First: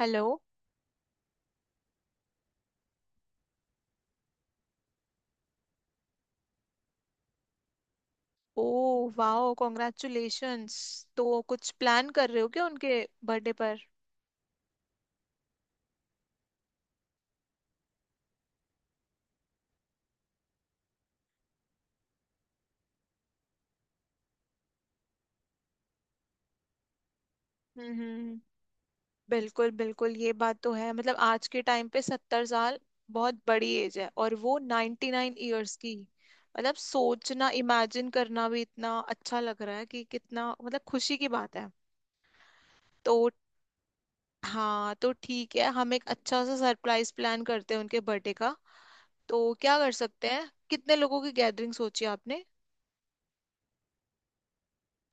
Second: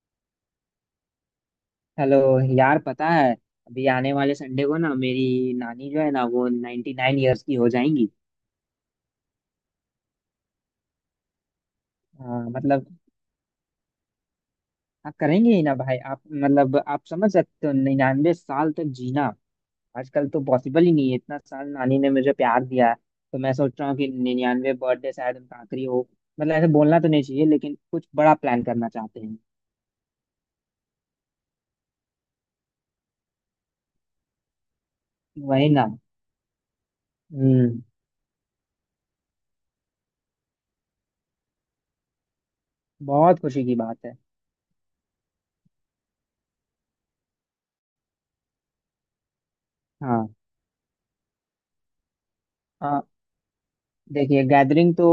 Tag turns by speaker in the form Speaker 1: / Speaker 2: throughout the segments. Speaker 1: Hello.
Speaker 2: Hello. यार पता है अभी आने वाले संडे को ना मेरी नानी जो है ना वो नाइन्टी नाइन ईयर्स की हो जाएंगी।
Speaker 1: Oh wow congratulations. तो कुछ प्लान कर रहे हो
Speaker 2: हाँ,
Speaker 1: क्या उनके
Speaker 2: मतलब
Speaker 1: बर्थडे पर?
Speaker 2: आप करेंगे ही ना भाई, आप मतलब आप समझ सकते हो 99 साल तक जीना आजकल तो पॉसिबल ही नहीं है। इतना साल नानी ने मुझे प्यार दिया है तो मैं सोच रहा हूँ कि 99 बर्थडे शायद उनका आखिरी हो। मतलब ऐसे बोलना तो नहीं चाहिए लेकिन
Speaker 1: हम्म
Speaker 2: कुछ बड़ा
Speaker 1: हम्म,
Speaker 2: प्लान करना चाहते हैं।
Speaker 1: बिल्कुल बिल्कुल, ये बात तो है। मतलब आज के टाइम पे 70 साल बहुत बड़ी एज है, और वो नाइन्टी नाइन
Speaker 2: वही
Speaker 1: ईयर्स
Speaker 2: ना।
Speaker 1: की। मतलब सोचना,
Speaker 2: हम्म
Speaker 1: इमेजिन करना भी इतना अच्छा लग रहा है कि कितना, मतलब, खुशी की बात है। तो
Speaker 2: बहुत खुशी की बात है।
Speaker 1: हाँ, तो ठीक है, हम एक अच्छा सा सरप्राइज प्लान करते हैं उनके बर्थडे का। तो क्या कर
Speaker 2: हाँ।
Speaker 1: सकते हैं, कितने लोगों की गैदरिंग सोची आपने?
Speaker 2: आ, देखिए गैदरिंग तो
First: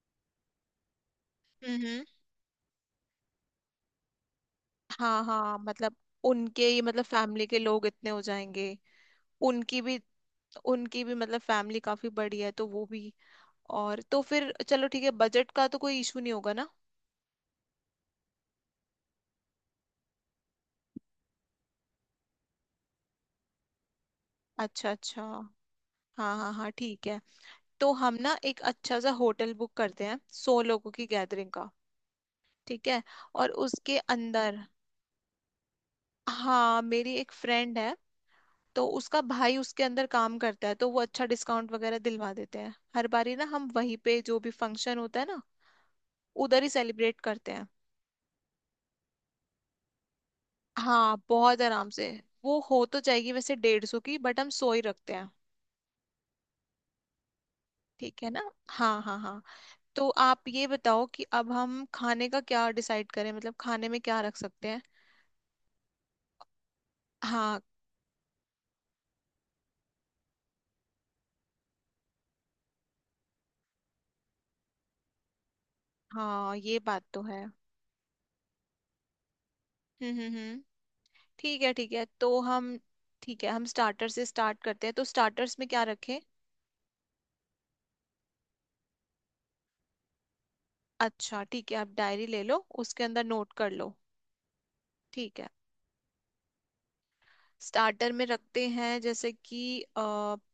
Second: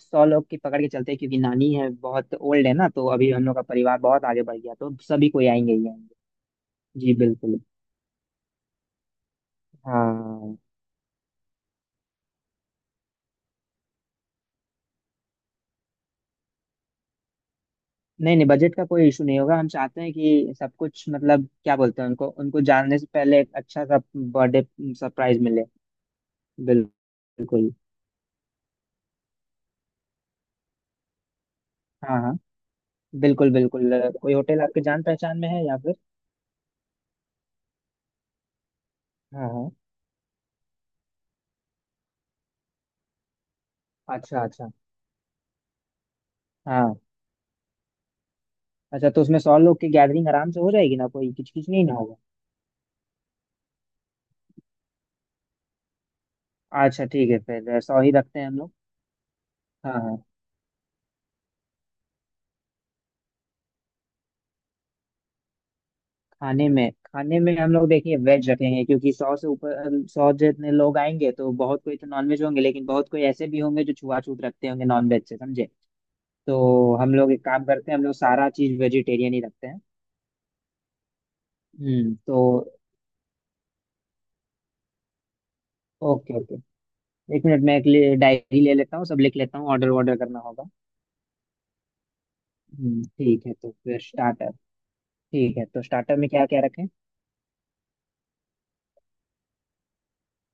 Speaker 2: सौ लोग की पकड़ के चलते हैं, क्योंकि नानी है,
Speaker 1: हम्म।
Speaker 2: बहुत ओल्ड है ना, तो अभी हम लोग का परिवार बहुत आगे बढ़ गया, तो
Speaker 1: हाँ
Speaker 2: सभी कोई
Speaker 1: हाँ,
Speaker 2: आएंगे ही
Speaker 1: मतलब
Speaker 2: आएंगे।
Speaker 1: उनके ही मतलब
Speaker 2: जी
Speaker 1: फैमिली के
Speaker 2: बिल्कुल।
Speaker 1: लोग इतने हो जाएंगे। उनकी भी
Speaker 2: हाँ
Speaker 1: उनकी भी मतलब फैमिली काफी बड़ी है, तो वो भी। और तो फिर चलो ठीक है, बजट का तो कोई इशू नहीं होगा ना?
Speaker 2: नहीं नहीं, बजट का कोई इशू नहीं होगा, हम चाहते हैं कि सब कुछ मतलब क्या बोलते हैं, उनको उनको जानने से पहले एक अच्छा सा बर्थडे
Speaker 1: अच्छा अच्छा।
Speaker 2: सरप्राइज मिले।
Speaker 1: हाँ हाँ हाँ,
Speaker 2: बिल-
Speaker 1: ठीक है,
Speaker 2: बिल्कुल।
Speaker 1: तो हम ना एक अच्छा सा होटल बुक करते हैं 100 लोगों की गैदरिंग का।
Speaker 2: हाँ हाँ
Speaker 1: ठीक है। और
Speaker 2: बिल्कुल बिल्कुल
Speaker 1: उसके
Speaker 2: कोई होटल
Speaker 1: अंदर,
Speaker 2: आपके जान पहचान में है या फिर।
Speaker 1: हाँ मेरी एक फ्रेंड है, तो उसका
Speaker 2: हाँ
Speaker 1: भाई
Speaker 2: हाँ।
Speaker 1: उसके अंदर काम करता है, तो वो अच्छा डिस्काउंट वगैरह दिलवा देते हैं हर बारी ना, हम वहीं पे जो
Speaker 2: अच्छा
Speaker 1: भी
Speaker 2: अच्छा।
Speaker 1: फंक्शन होता है ना उधर ही
Speaker 2: हाँ,
Speaker 1: सेलिब्रेट करते हैं।
Speaker 2: अच्छा तो उसमें सौ लोग की गैदरिंग आराम से हो जाएगी ना,
Speaker 1: हाँ
Speaker 2: कोई
Speaker 1: बहुत
Speaker 2: किचकिच नहीं
Speaker 1: आराम
Speaker 2: ना
Speaker 1: से।
Speaker 2: होगा।
Speaker 1: वो हो तो जाएगी वैसे 150 की, बट हम 100 ही रखते हैं।
Speaker 2: अच्छा ठीक है, फिर सौ ही
Speaker 1: ठीक है
Speaker 2: रखते
Speaker 1: ना,
Speaker 2: हैं हम लोग।
Speaker 1: हाँ हाँ हाँ।
Speaker 2: हाँ
Speaker 1: तो
Speaker 2: हाँ।
Speaker 1: आप ये बताओ कि अब हम खाने का क्या डिसाइड करें, मतलब खाने में क्या रख सकते हैं?
Speaker 2: खाने में
Speaker 1: हाँ
Speaker 2: हम लोग देखिए वेज रखेंगे, क्योंकि सौ से ऊपर, सौ जितने लोग आएंगे तो बहुत कोई तो नॉनवेज होंगे, लेकिन बहुत कोई ऐसे भी होंगे जो छुआछूत रखते होंगे नॉनवेज से, समझे।
Speaker 1: हाँ ये
Speaker 2: तो
Speaker 1: बात
Speaker 2: हम
Speaker 1: तो
Speaker 2: लोग
Speaker 1: है।
Speaker 2: एक काम करते हैं, हम लोग सारा चीज वेजिटेरियन ही रखते हैं।
Speaker 1: हम्म, ठीक है ठीक है, तो
Speaker 2: तो
Speaker 1: हम, ठीक है, हम स्टार्टर से स्टार्ट करते हैं, तो स्टार्टर्स में क्या रखें?
Speaker 2: Okay okay. एक मिनट, मैं एक डायरी ले लेता हूँ, सब लिख लेता हूँ, ऑर्डर ऑर्डर करना होगा।
Speaker 1: अच्छा ठीक है, आप डायरी ले लो, उसके अंदर
Speaker 2: ठीक
Speaker 1: नोट
Speaker 2: है
Speaker 1: कर
Speaker 2: तो
Speaker 1: लो।
Speaker 2: फिर स्टार्टर।
Speaker 1: ठीक है।
Speaker 2: ठीक है, तो स्टार्टर में क्या क्या रखें।
Speaker 1: स्टार्टर में रखते हैं जैसे कि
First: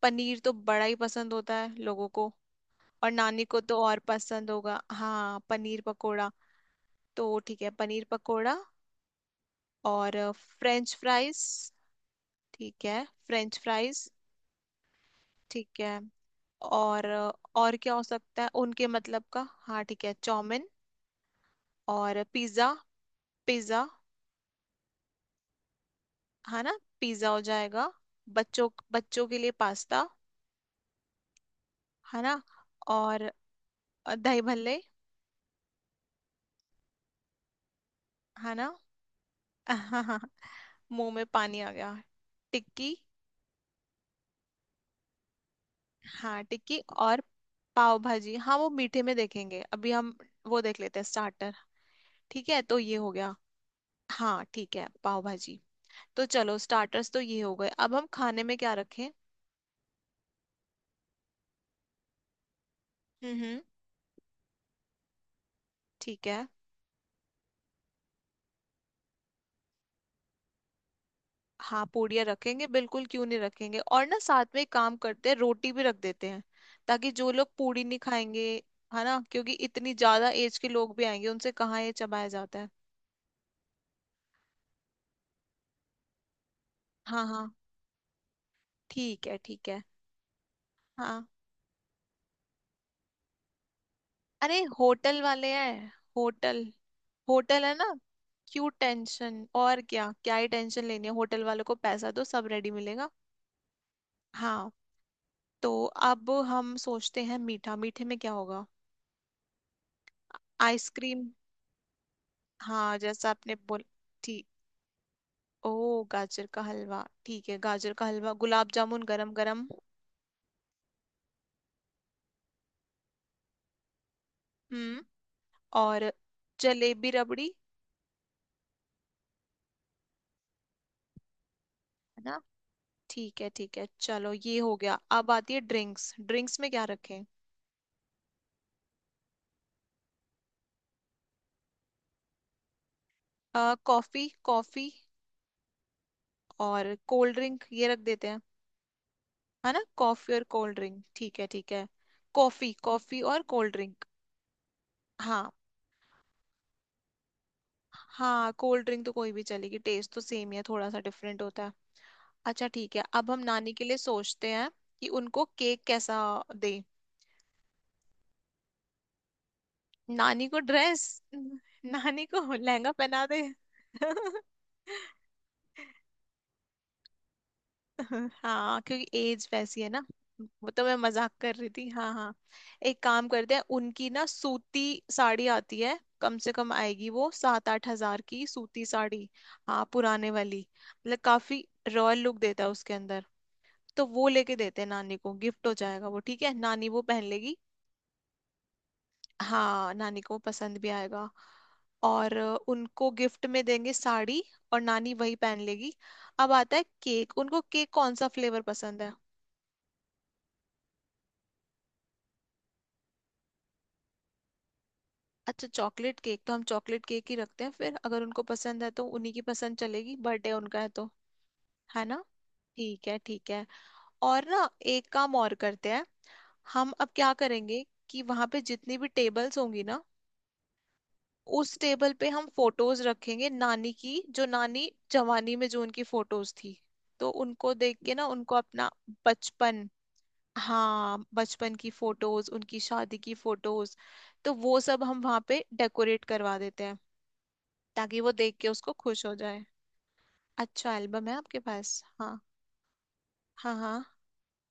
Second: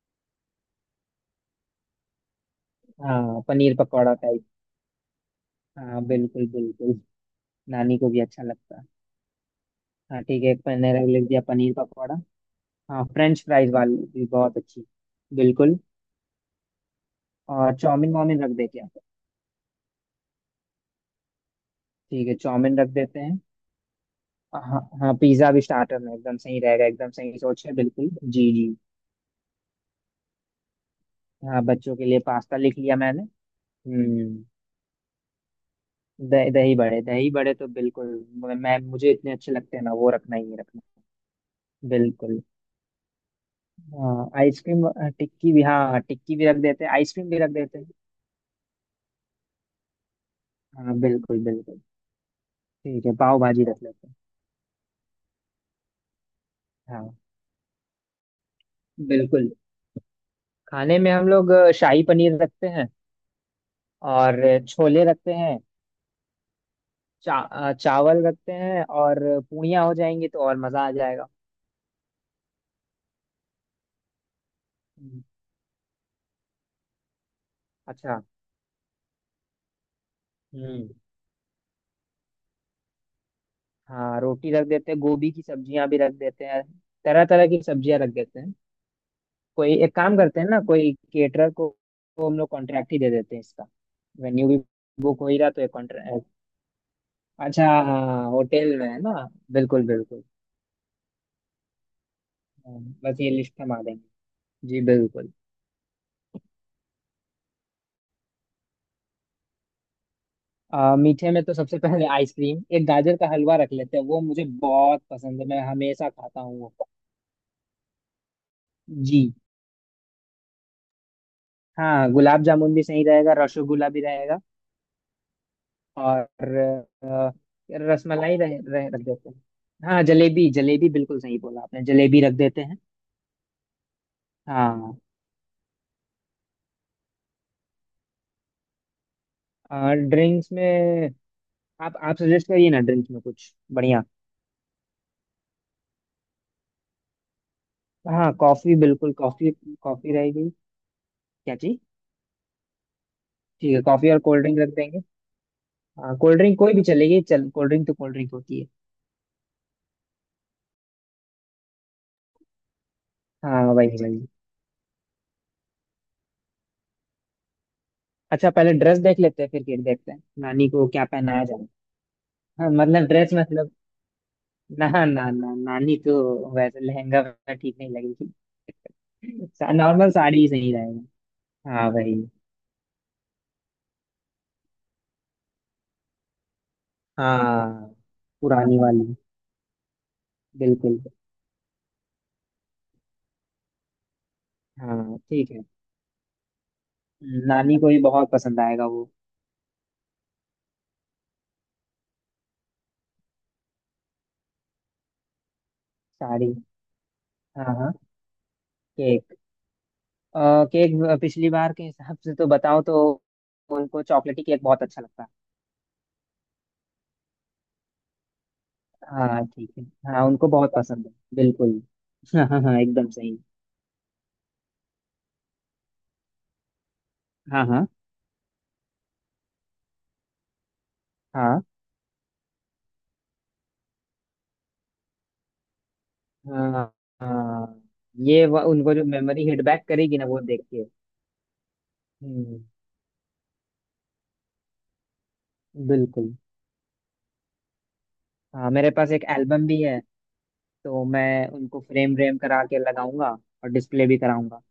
Speaker 1: पनीर तो बड़ा ही पसंद होता है लोगों को, और
Speaker 2: हाँ
Speaker 1: नानी को
Speaker 2: पनीर
Speaker 1: तो और
Speaker 2: पकौड़ा टाइप।
Speaker 1: पसंद होगा, हाँ पनीर
Speaker 2: हाँ
Speaker 1: पकोड़ा।
Speaker 2: बिल्कुल बिल्कुल।
Speaker 1: तो ठीक है
Speaker 2: नानी
Speaker 1: पनीर
Speaker 2: को भी अच्छा
Speaker 1: पकोड़ा।
Speaker 2: लगता है।
Speaker 1: और
Speaker 2: हाँ ठीक है, एक मैंने
Speaker 1: फ्रेंच
Speaker 2: लिख दिया,
Speaker 1: फ्राइज।
Speaker 2: पनीर पकौड़ा।
Speaker 1: ठीक है
Speaker 2: हाँ फ्रेंच
Speaker 1: फ्रेंच
Speaker 2: फ्राइज वाली
Speaker 1: फ्राइज।
Speaker 2: भी बहुत अच्छी। बिल्कुल।
Speaker 1: ठीक है। और
Speaker 2: और
Speaker 1: और क्या हो
Speaker 2: चाउमीन
Speaker 1: सकता
Speaker 2: वाउमीन
Speaker 1: है
Speaker 2: रख दे
Speaker 1: उनके
Speaker 2: क्या।
Speaker 1: मतलब का, हाँ ठीक है चाउमिन। और
Speaker 2: ठीक है
Speaker 1: पिज्ज़ा,
Speaker 2: चाउमीन रख देते हैं।
Speaker 1: पिज़्ज़ा,
Speaker 2: हाँ हाँ, पिज्ज़ा भी स्टार्टर में एकदम सही
Speaker 1: है ना
Speaker 2: रहेगा, एकदम
Speaker 1: पिज़्ज़ा
Speaker 2: सही
Speaker 1: हो
Speaker 2: सोच है,
Speaker 1: जाएगा।
Speaker 2: बिल्कुल, जी
Speaker 1: बच्चों
Speaker 2: जी।
Speaker 1: बच्चों के लिए पास्ता,
Speaker 2: हाँ बच्चों के लिए
Speaker 1: है ना।
Speaker 2: पास्ता लिख लिया
Speaker 1: और
Speaker 2: मैंने।
Speaker 1: दही
Speaker 2: हम्म
Speaker 1: भल्ले,
Speaker 2: दही दही बड़े, दही बड़े तो बिल्कुल,
Speaker 1: है ना।
Speaker 2: मुझे इतने अच्छे लगते हैं ना, वो रखना ही है, रखना
Speaker 1: मुंह में
Speaker 2: है।
Speaker 1: पानी आ गया।
Speaker 2: बिल्कुल।
Speaker 1: टिक्की।
Speaker 2: हाँ आइसक्रीम, टिक्की भी, हाँ हाँ, टिक्की
Speaker 1: हाँ
Speaker 2: भी रख
Speaker 1: टिक्की
Speaker 2: देते हैं,
Speaker 1: और
Speaker 2: आइसक्रीम भी रख देते हैं।
Speaker 1: पाव भाजी। हाँ वो मीठे में देखेंगे अभी हम, वो देख
Speaker 2: हाँ
Speaker 1: लेते हैं
Speaker 2: बिल्कुल
Speaker 1: स्टार्टर।
Speaker 2: बिल्कुल।
Speaker 1: ठीक है, तो ये
Speaker 2: ठीक
Speaker 1: हो
Speaker 2: है
Speaker 1: गया।
Speaker 2: पाव भाजी रख लेते हैं।
Speaker 1: हाँ ठीक है पाव भाजी। तो चलो
Speaker 2: हाँ
Speaker 1: स्टार्टर्स तो ये हो गए, अब हम खाने में क्या रखें?
Speaker 2: बिल्कुल। खाने में हम लोग शाही पनीर रखते हैं,
Speaker 1: हम्म हम्म,
Speaker 2: और छोले रखते हैं,
Speaker 1: ठीक है।
Speaker 2: चावल रखते हैं, और पूड़ियाँ हो जाएंगी तो और मज़ा आ जाएगा।
Speaker 1: हाँ पूड़ियाँ रखेंगे बिल्कुल क्यों नहीं रखेंगे, और ना साथ में एक काम
Speaker 2: हम्म,
Speaker 1: करते हैं रोटी भी रख देते हैं, ताकि जो लोग पूड़ी नहीं
Speaker 2: अच्छा।
Speaker 1: खाएंगे, है ना, क्योंकि इतनी ज्यादा एज के
Speaker 2: हम्म
Speaker 1: लोग भी आएंगे, उनसे कहाँ ये चबाया जाता है।
Speaker 2: हाँ रोटी रख देते हैं, गोभी की सब्जियां भी रख देते हैं,
Speaker 1: हाँ
Speaker 2: तरह तरह
Speaker 1: हाँ।
Speaker 2: की सब्जियां रख देते हैं।
Speaker 1: ठीक है ठीक
Speaker 2: कोई
Speaker 1: है।
Speaker 2: एक काम करते हैं ना, कोई
Speaker 1: हाँ,
Speaker 2: केटरर को हम लोग कॉन्ट्रैक्ट ही दे देते हैं इसका, वेन्यू भी
Speaker 1: अरे होटल
Speaker 2: बुक हो ही
Speaker 1: वाले
Speaker 2: रहा तो एक
Speaker 1: हैं,
Speaker 2: कॉन्ट्रैक्ट।
Speaker 1: होटल, होटल
Speaker 2: अच्छा
Speaker 1: है ना।
Speaker 2: हाँ,
Speaker 1: क्यों
Speaker 2: होटल में है ना।
Speaker 1: टेंशन, और
Speaker 2: बिल्कुल
Speaker 1: क्या
Speaker 2: बिल्कुल।
Speaker 1: क्या ही टेंशन लेनी है, होटल वालों को पैसा दो सब रेडी
Speaker 2: हाँ,
Speaker 1: मिलेगा।
Speaker 2: बस ये लिस्ट हम आ देंगे।
Speaker 1: हाँ,
Speaker 2: जी बिल्कुल।
Speaker 1: तो अब हम सोचते हैं मीठा, मीठे में क्या होगा? आइसक्रीम।
Speaker 2: मीठे में तो सबसे पहले आइसक्रीम, एक
Speaker 1: हाँ
Speaker 2: गाजर का
Speaker 1: जैसा आपने
Speaker 2: हलवा रख
Speaker 1: बोल
Speaker 2: लेते हैं, वो मुझे
Speaker 1: ठीक,
Speaker 2: बहुत पसंद है, मैं
Speaker 1: ओ
Speaker 2: हमेशा खाता
Speaker 1: गाजर
Speaker 2: हूँ
Speaker 1: का
Speaker 2: वो।
Speaker 1: हलवा, ठीक है गाजर का हलवा, गुलाब जामुन गरम
Speaker 2: जी।
Speaker 1: गरम।
Speaker 2: हाँ गुलाब जामुन भी सही रहेगा, रसगुल्ला भी रहेगा।
Speaker 1: हम्म। और
Speaker 2: और
Speaker 1: जलेबी
Speaker 2: अ,
Speaker 1: रबड़ी,
Speaker 2: रसमलाई रह, रह, रख देते हैं। हाँ जलेबी, जलेबी बिल्कुल सही बोला आपने, जलेबी
Speaker 1: है ना।
Speaker 2: रख देते हैं।
Speaker 1: ठीक है चलो ये हो
Speaker 2: हाँ।
Speaker 1: गया। अब आती है ड्रिंक्स, ड्रिंक्स में क्या रखें?
Speaker 2: और ड्रिंक्स में, आप सजेस्ट करिए ना ड्रिंक्स में कुछ बढ़िया।
Speaker 1: कॉफी कॉफी और कोल्ड ड्रिंक ये रख देते
Speaker 2: हाँ
Speaker 1: हैं।
Speaker 2: कॉफी, बिल्कुल कॉफी।
Speaker 1: है ना,
Speaker 2: कॉफी
Speaker 1: कॉफी और
Speaker 2: रहेगी
Speaker 1: कोल्ड ड्रिंक, ठीक है
Speaker 2: क्या
Speaker 1: ठीक
Speaker 2: जी।
Speaker 1: है। कॉफी कॉफी और कोल्ड
Speaker 2: ठीक है,
Speaker 1: ड्रिंक।
Speaker 2: कॉफी और कोल्ड ड्रिंक रख देंगे।
Speaker 1: हाँ
Speaker 2: हाँ कोल्ड ड्रिंक कोई भी चलेगी, चल कोल्ड ड्रिंक तो कोल्ड ड्रिंक
Speaker 1: हाँ,
Speaker 2: होती है।
Speaker 1: कोल्ड ड्रिंक तो कोई भी चलेगी, टेस्ट तो सेम ही है, थोड़ा सा डिफरेंट होता है। अच्छा ठीक है, अब हम
Speaker 2: हाँ
Speaker 1: नानी के लिए
Speaker 2: वही वही।
Speaker 1: सोचते हैं कि उनको केक कैसा दे।
Speaker 2: अच्छा पहले ड्रेस देख लेते हैं, फिर केक देखते हैं,
Speaker 1: नानी को
Speaker 2: नानी को
Speaker 1: ड्रेस?
Speaker 2: क्या पहनाया जाए।
Speaker 1: नानी को
Speaker 2: हाँ
Speaker 1: लहंगा
Speaker 2: मतलब
Speaker 1: पहना
Speaker 2: ड्रेस
Speaker 1: दे।
Speaker 2: मतलब, ना ना ना नानी तो वैसे लहंगा वगैरह ठीक नहीं लगेगी।
Speaker 1: हाँ क्योंकि एज वैसी है ना।
Speaker 2: नॉर्मल साड़ी ही
Speaker 1: वो
Speaker 2: सही
Speaker 1: तो मैं
Speaker 2: रहेगा।
Speaker 1: मजाक कर रही थी,
Speaker 2: हाँ
Speaker 1: हाँ
Speaker 2: वही।
Speaker 1: हाँ। एक काम करते हैं उनकी ना सूती साड़ी आती है, कम से कम आएगी वो सात आठ
Speaker 2: हाँ
Speaker 1: हजार की
Speaker 2: पुरानी
Speaker 1: सूती
Speaker 2: वाली।
Speaker 1: साड़ी। हाँ पुराने वाली।
Speaker 2: बिल्कुल।
Speaker 1: मतलब काफी रॉयल लुक देता है उसके अंदर, तो वो लेके देते हैं नानी
Speaker 2: हाँ
Speaker 1: को,
Speaker 2: ठीक है।
Speaker 1: गिफ्ट हो जाएगा वो, ठीक है, नानी वो पहन लेगी।
Speaker 2: नानी को भी बहुत पसंद आएगा वो,
Speaker 1: हाँ नानी को पसंद भी आएगा। और उनको गिफ्ट में देंगे साड़ी, और नानी वही पहन लेगी। अब
Speaker 2: साड़ी।
Speaker 1: आता है केक, उनको
Speaker 2: हाँ
Speaker 1: केक
Speaker 2: हाँ।
Speaker 1: कौन सा फ्लेवर पसंद है?
Speaker 2: केक। अ, केक पिछली बार के हिसाब से तो बताओ तो, उनको चॉकलेटी केक बहुत अच्छा लगता है।
Speaker 1: अच्छा चॉकलेट केक, तो हम चॉकलेट केक ही रखते हैं, फिर अगर उनको पसंद है तो उन्हीं की
Speaker 2: हाँ ठीक
Speaker 1: पसंद
Speaker 2: है।
Speaker 1: चलेगी,
Speaker 2: हाँ उनको
Speaker 1: बर्थडे
Speaker 2: बहुत
Speaker 1: उनका है
Speaker 2: पसंद
Speaker 1: तो।
Speaker 2: है बिल्कुल।
Speaker 1: है ना।
Speaker 2: हाँ हाँ हाँ,
Speaker 1: ठीक
Speaker 2: एकदम
Speaker 1: है
Speaker 2: सही।
Speaker 1: ठीक है। और ना एक काम और करते हैं, हम अब क्या
Speaker 2: हाँ
Speaker 1: करेंगे
Speaker 2: हाँ
Speaker 1: कि वहां पे जितनी भी टेबल्स होंगी ना,
Speaker 2: हाँ
Speaker 1: उस टेबल पे हम फोटोज रखेंगे नानी की, जो नानी जवानी में जो उनकी फोटोज थी,
Speaker 2: हाँ
Speaker 1: तो उनको
Speaker 2: हाँ,
Speaker 1: देख के ना उनको अपना
Speaker 2: उनको जो मेमोरी हिट बैक
Speaker 1: बचपन,
Speaker 2: करेगी ना वो देख के।
Speaker 1: हाँ बचपन की फोटोज,
Speaker 2: हम्म
Speaker 1: उनकी शादी की फोटोज, तो वो सब हम वहां पे डेकोरेट
Speaker 2: बिल्कुल।
Speaker 1: करवा देते हैं ताकि वो देख के
Speaker 2: हाँ मेरे
Speaker 1: उसको
Speaker 2: पास एक
Speaker 1: खुश हो जाए।
Speaker 2: एल्बम भी है,
Speaker 1: अच्छा
Speaker 2: तो
Speaker 1: एल्बम है
Speaker 2: मैं
Speaker 1: आपके
Speaker 2: उनको
Speaker 1: पास,
Speaker 2: फ्रेम व्रेम
Speaker 1: हाँ।
Speaker 2: करा के लगाऊंगा और
Speaker 1: हाँ हाँ।
Speaker 2: डिस्प्ले भी कराऊंगा।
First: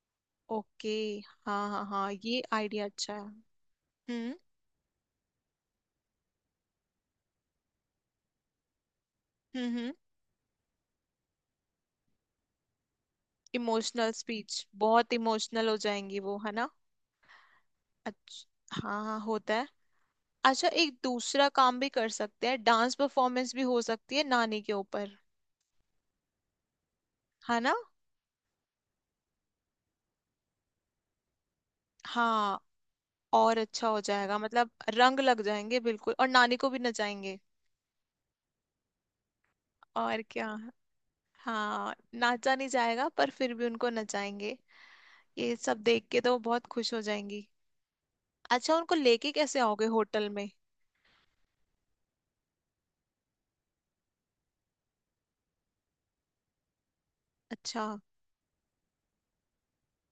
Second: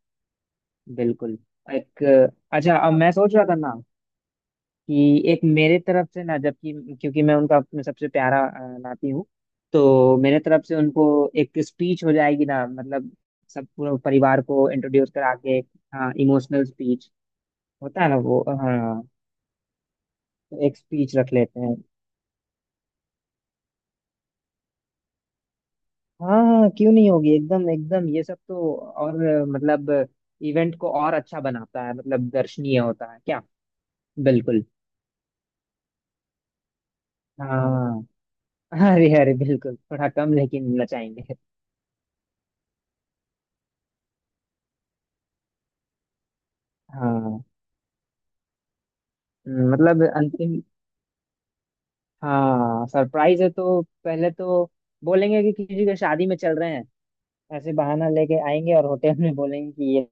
Speaker 1: ओके।
Speaker 2: बिल्कुल।
Speaker 1: हाँ हाँ
Speaker 2: एक,
Speaker 1: हाँ, ये
Speaker 2: अच्छा,
Speaker 1: आइडिया
Speaker 2: अब मैं
Speaker 1: अच्छा है।
Speaker 2: सोच रहा था ना,
Speaker 1: हम्म
Speaker 2: कि एक मेरे तरफ से ना, जबकि क्योंकि मैं उनका अपने सबसे प्यारा नाती हूँ,
Speaker 1: हम्म।
Speaker 2: तो मेरे तरफ से उनको एक स्पीच हो जाएगी ना मतलब, सब पूरे
Speaker 1: इमोशनल
Speaker 2: परिवार
Speaker 1: स्पीच,
Speaker 2: को इंट्रोड्यूस
Speaker 1: बहुत
Speaker 2: करा के।
Speaker 1: इमोशनल हो
Speaker 2: हाँ
Speaker 1: जाएंगी वो, है
Speaker 2: इमोशनल
Speaker 1: ना।
Speaker 2: स्पीच होता है ना वो,
Speaker 1: अच्छा
Speaker 2: हाँ।
Speaker 1: हाँ हाँ होता है।
Speaker 2: तो
Speaker 1: अच्छा
Speaker 2: एक
Speaker 1: एक
Speaker 2: स्पीच रख
Speaker 1: दूसरा
Speaker 2: लेते हैं।
Speaker 1: काम भी कर सकते हैं, डांस परफॉर्मेंस भी हो सकती है नानी के ऊपर,
Speaker 2: हाँ हाँ क्यों नहीं होगी,
Speaker 1: है
Speaker 2: एकदम
Speaker 1: ना।
Speaker 2: एकदम ये सब तो और मतलब इवेंट को और अच्छा बनाता है, मतलब
Speaker 1: हाँ
Speaker 2: दर्शनीय होता है क्या।
Speaker 1: और अच्छा हो जाएगा,
Speaker 2: बिल्कुल।
Speaker 1: मतलब रंग लग जाएंगे बिल्कुल, और नानी को भी नचाएंगे।
Speaker 2: हाँ। अरे अरे बिल्कुल, थोड़ा
Speaker 1: और
Speaker 2: कम
Speaker 1: क्या,
Speaker 2: लेकिन नचाएंगे।
Speaker 1: हाँ नाचा नहीं जाएगा पर फिर भी उनको नचाएंगे, ये सब देख के तो बहुत खुश हो
Speaker 2: हाँ
Speaker 1: जाएंगी। अच्छा उनको लेके कैसे आओगे
Speaker 2: मतलब
Speaker 1: होटल में?
Speaker 2: अंतिम। हाँ सरप्राइज है तो पहले तो बोलेंगे कि किसी के शादी में चल रहे हैं, ऐसे
Speaker 1: अच्छा,
Speaker 2: बहाना लेके आएंगे, और होटल में बोलेंगे कि ये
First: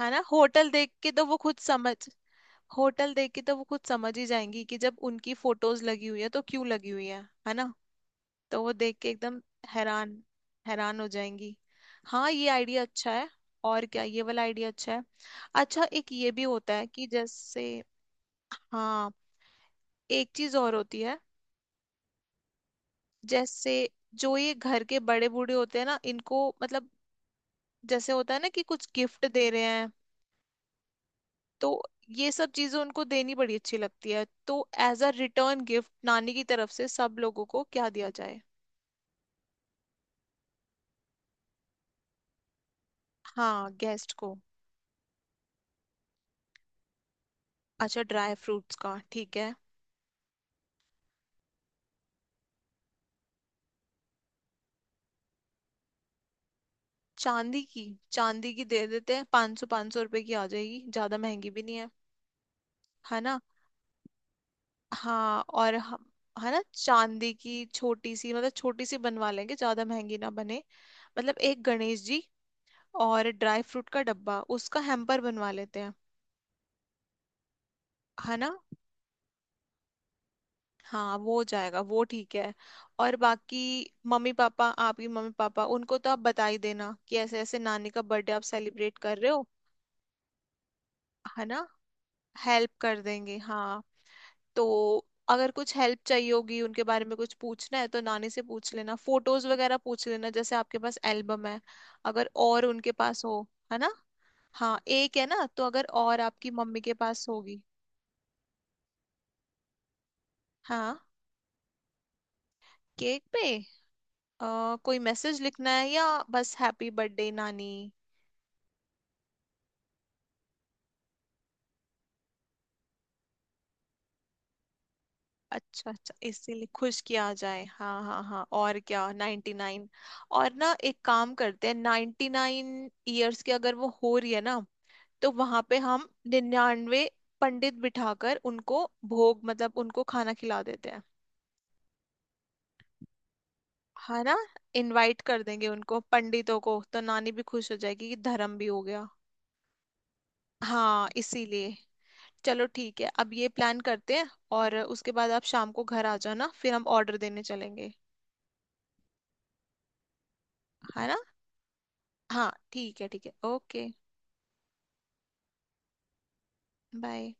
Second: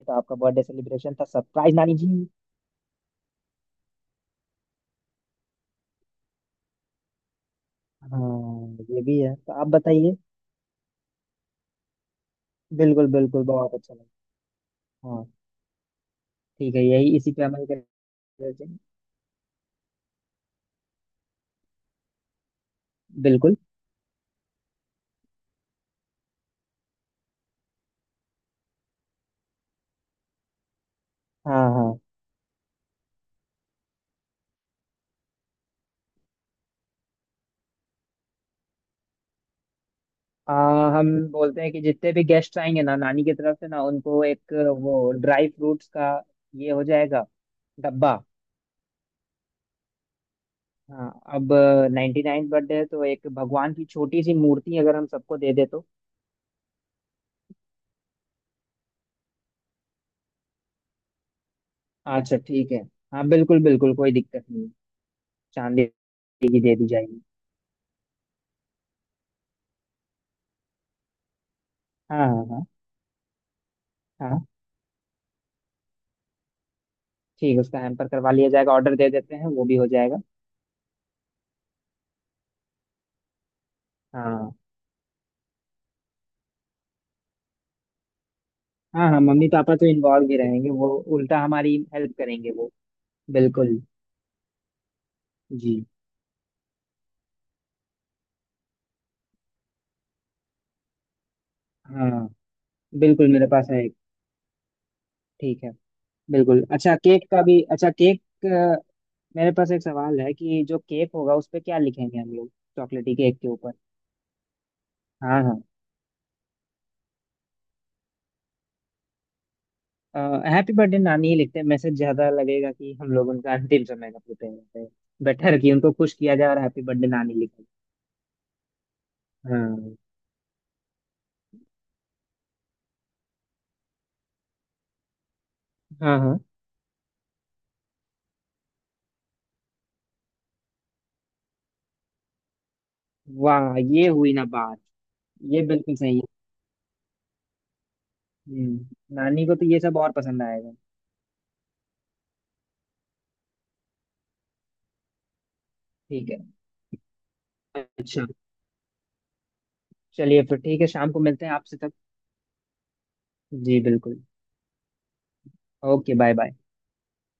Speaker 1: है
Speaker 2: तो
Speaker 1: ना,
Speaker 2: आपका बर्थडे
Speaker 1: होटल देख के
Speaker 2: सेलिब्रेशन
Speaker 1: तो
Speaker 2: था,
Speaker 1: वो खुद
Speaker 2: सरप्राइज
Speaker 1: समझ,
Speaker 2: नानी जी।
Speaker 1: होटल देख के तो वो खुद समझ ही जाएंगी कि जब उनकी फोटोज लगी हुई है तो क्यों लगी हुई है ना। तो वो
Speaker 2: हाँ
Speaker 1: देख
Speaker 2: ये
Speaker 1: के
Speaker 2: भी है,
Speaker 1: एकदम
Speaker 2: तो आप
Speaker 1: हैरान,
Speaker 2: बताइए।
Speaker 1: हैरान हो जाएंगी। हाँ ये आइडिया
Speaker 2: बिल्कुल
Speaker 1: अच्छा है,
Speaker 2: बिल्कुल बहुत
Speaker 1: और
Speaker 2: अच्छा
Speaker 1: क्या ये
Speaker 2: लगा।
Speaker 1: वाला आइडिया अच्छा है।
Speaker 2: हाँ
Speaker 1: अच्छा एक ये भी होता
Speaker 2: ठीक है,
Speaker 1: है कि
Speaker 2: यही, इसी पे अमल
Speaker 1: जैसे,
Speaker 2: कर।
Speaker 1: हाँ एक चीज और होती है,
Speaker 2: बिल्कुल।
Speaker 1: जैसे जो ये घर के बड़े बूढ़े होते हैं ना, इनको मतलब जैसे होता है ना कि कुछ गिफ्ट दे रहे हैं, तो
Speaker 2: हाँ हाँ।
Speaker 1: ये सब चीजें उनको देनी बड़ी अच्छी लगती है, तो एज अ रिटर्न गिफ्ट नानी की तरफ से सब लोगों को क्या दिया जाए?
Speaker 2: हम बोलते हैं कि जितने भी गेस्ट आएंगे ना, नानी की तरफ
Speaker 1: हाँ
Speaker 2: से ना,
Speaker 1: गेस्ट
Speaker 2: उनको
Speaker 1: को।
Speaker 2: एक वो ड्राई फ्रूट्स का ये हो जाएगा,
Speaker 1: अच्छा
Speaker 2: डब्बा।
Speaker 1: ड्राई फ्रूट्स का ठीक है।
Speaker 2: हाँ। अब नाइन्टी नाइन बर्थडे है, तो एक भगवान की छोटी सी मूर्ति अगर हम सबको दे दे तो।
Speaker 1: चांदी की, चांदी की दे देते हैं, 500-500 रुपए की आ जाएगी, ज्यादा महंगी भी नहीं है।
Speaker 2: अच्छा ठीक है।
Speaker 1: है
Speaker 2: हाँ
Speaker 1: ना।
Speaker 2: बिल्कुल बिल्कुल, कोई दिक्कत नहीं है।
Speaker 1: हाँ और
Speaker 2: चांदी
Speaker 1: हम, है ना,
Speaker 2: की दे दी जाएगी।
Speaker 1: चांदी की छोटी सी, मतलब छोटी सी बनवा लेंगे, ज्यादा महंगी ना बने। मतलब एक गणेश
Speaker 2: हाँ
Speaker 1: जी,
Speaker 2: हाँ हाँ।
Speaker 1: और ड्राई फ्रूट का डब्बा
Speaker 2: हाँ
Speaker 1: उसका हैम्पर बनवा लेते हैं।
Speaker 2: ठीक है, उसका हैम्पर करवा
Speaker 1: है
Speaker 2: लिया
Speaker 1: ना।
Speaker 2: जाएगा, ऑर्डर दे देते हैं, वो भी हो जाएगा।
Speaker 1: हाँ वो जाएगा वो ठीक है। और बाकी, मम्मी
Speaker 2: हाँ
Speaker 1: पापा, आपकी मम्मी पापा उनको तो आप बता ही देना कि ऐसे ऐसे नानी का बर्थडे आप सेलिब्रेट
Speaker 2: हाँ
Speaker 1: कर
Speaker 2: हाँ,
Speaker 1: रहे हो।
Speaker 2: मम्मी पापा तो इन्वॉल्व ही रहेंगे वो, उल्टा
Speaker 1: है ना।
Speaker 2: हमारी हेल्प करेंगे
Speaker 1: हेल्प
Speaker 2: वो।
Speaker 1: कर देंगे
Speaker 2: बिल्कुल।
Speaker 1: हाँ। तो अगर कुछ
Speaker 2: जी।
Speaker 1: हेल्प चाहिए होगी, उनके बारे में कुछ पूछना है तो नानी से पूछ लेना, फोटोज वगैरह पूछ लेना, जैसे आपके पास एल्बम है,
Speaker 2: हाँ
Speaker 1: अगर और उनके पास
Speaker 2: बिल्कुल,
Speaker 1: हो,
Speaker 2: मेरे पास
Speaker 1: है
Speaker 2: है
Speaker 1: ना।
Speaker 2: एक।
Speaker 1: हाँ एक है ना,
Speaker 2: ठीक
Speaker 1: तो
Speaker 2: है।
Speaker 1: अगर और आपकी
Speaker 2: बिल्कुल,
Speaker 1: मम्मी के
Speaker 2: अच्छा
Speaker 1: पास
Speaker 2: केक का
Speaker 1: होगी।
Speaker 2: भी, अच्छा केक, मेरे पास एक सवाल है कि जो
Speaker 1: हाँ।
Speaker 2: केक होगा उस पे क्या लिखेंगे हम लोग, चॉकलेटी
Speaker 1: केक
Speaker 2: केक
Speaker 1: पे
Speaker 2: के।
Speaker 1: कोई मैसेज
Speaker 2: हाँ।
Speaker 1: लिखना है या बस हैप्पी बर्थडे नानी?
Speaker 2: हाँ हैप्पी बर्थडे नानी ही लिखते हैं, मैसेज ज्यादा लगेगा कि हम लोग उनका अंतिम समय का पूछते हैं। बेटर कि
Speaker 1: अच्छा
Speaker 2: उनको खुश
Speaker 1: अच्छा,
Speaker 2: किया जाए और
Speaker 1: इसीलिए
Speaker 2: हैप्पी
Speaker 1: खुश
Speaker 2: बर्थडे
Speaker 1: किया
Speaker 2: नानी
Speaker 1: जाए,
Speaker 2: लिखा
Speaker 1: हाँ हाँ हाँ। और क्या, नाइन्टी
Speaker 2: जाए।
Speaker 1: नाइन
Speaker 2: हाँ
Speaker 1: और ना एक काम करते हैं, 99 ईयर्स की अगर वो हो रही है ना, तो वहां पे हम
Speaker 2: हाँ हाँ।
Speaker 1: 99 पंडित बिठाकर उनको भोग, मतलब उनको खाना खिला देते हैं,
Speaker 2: वाह ये
Speaker 1: है
Speaker 2: हुई
Speaker 1: ना।
Speaker 2: ना बात।
Speaker 1: इनवाइट कर
Speaker 2: ये
Speaker 1: देंगे
Speaker 2: बिल्कुल
Speaker 1: उनको
Speaker 2: सही है।
Speaker 1: पंडितों को, तो नानी भी खुश हो जाएगी कि धर्म भी हो
Speaker 2: हम्म,
Speaker 1: गया।
Speaker 2: नानी को तो ये सब और पसंद आएगा।
Speaker 1: हाँ इसीलिए, चलो ठीक है अब ये प्लान करते हैं, और उसके बाद आप शाम को घर आ
Speaker 2: ठीक है।
Speaker 1: जाना फिर हम ऑर्डर देने चलेंगे,
Speaker 2: अच्छा। चलिए फिर, ठीक है
Speaker 1: है
Speaker 2: शाम
Speaker 1: ना।
Speaker 2: को मिलते हैं आपसे तक।
Speaker 1: हाँ ठीक है
Speaker 2: जी
Speaker 1: ओके
Speaker 2: बिल्कुल। Okay bye bye.
Speaker 1: बाय।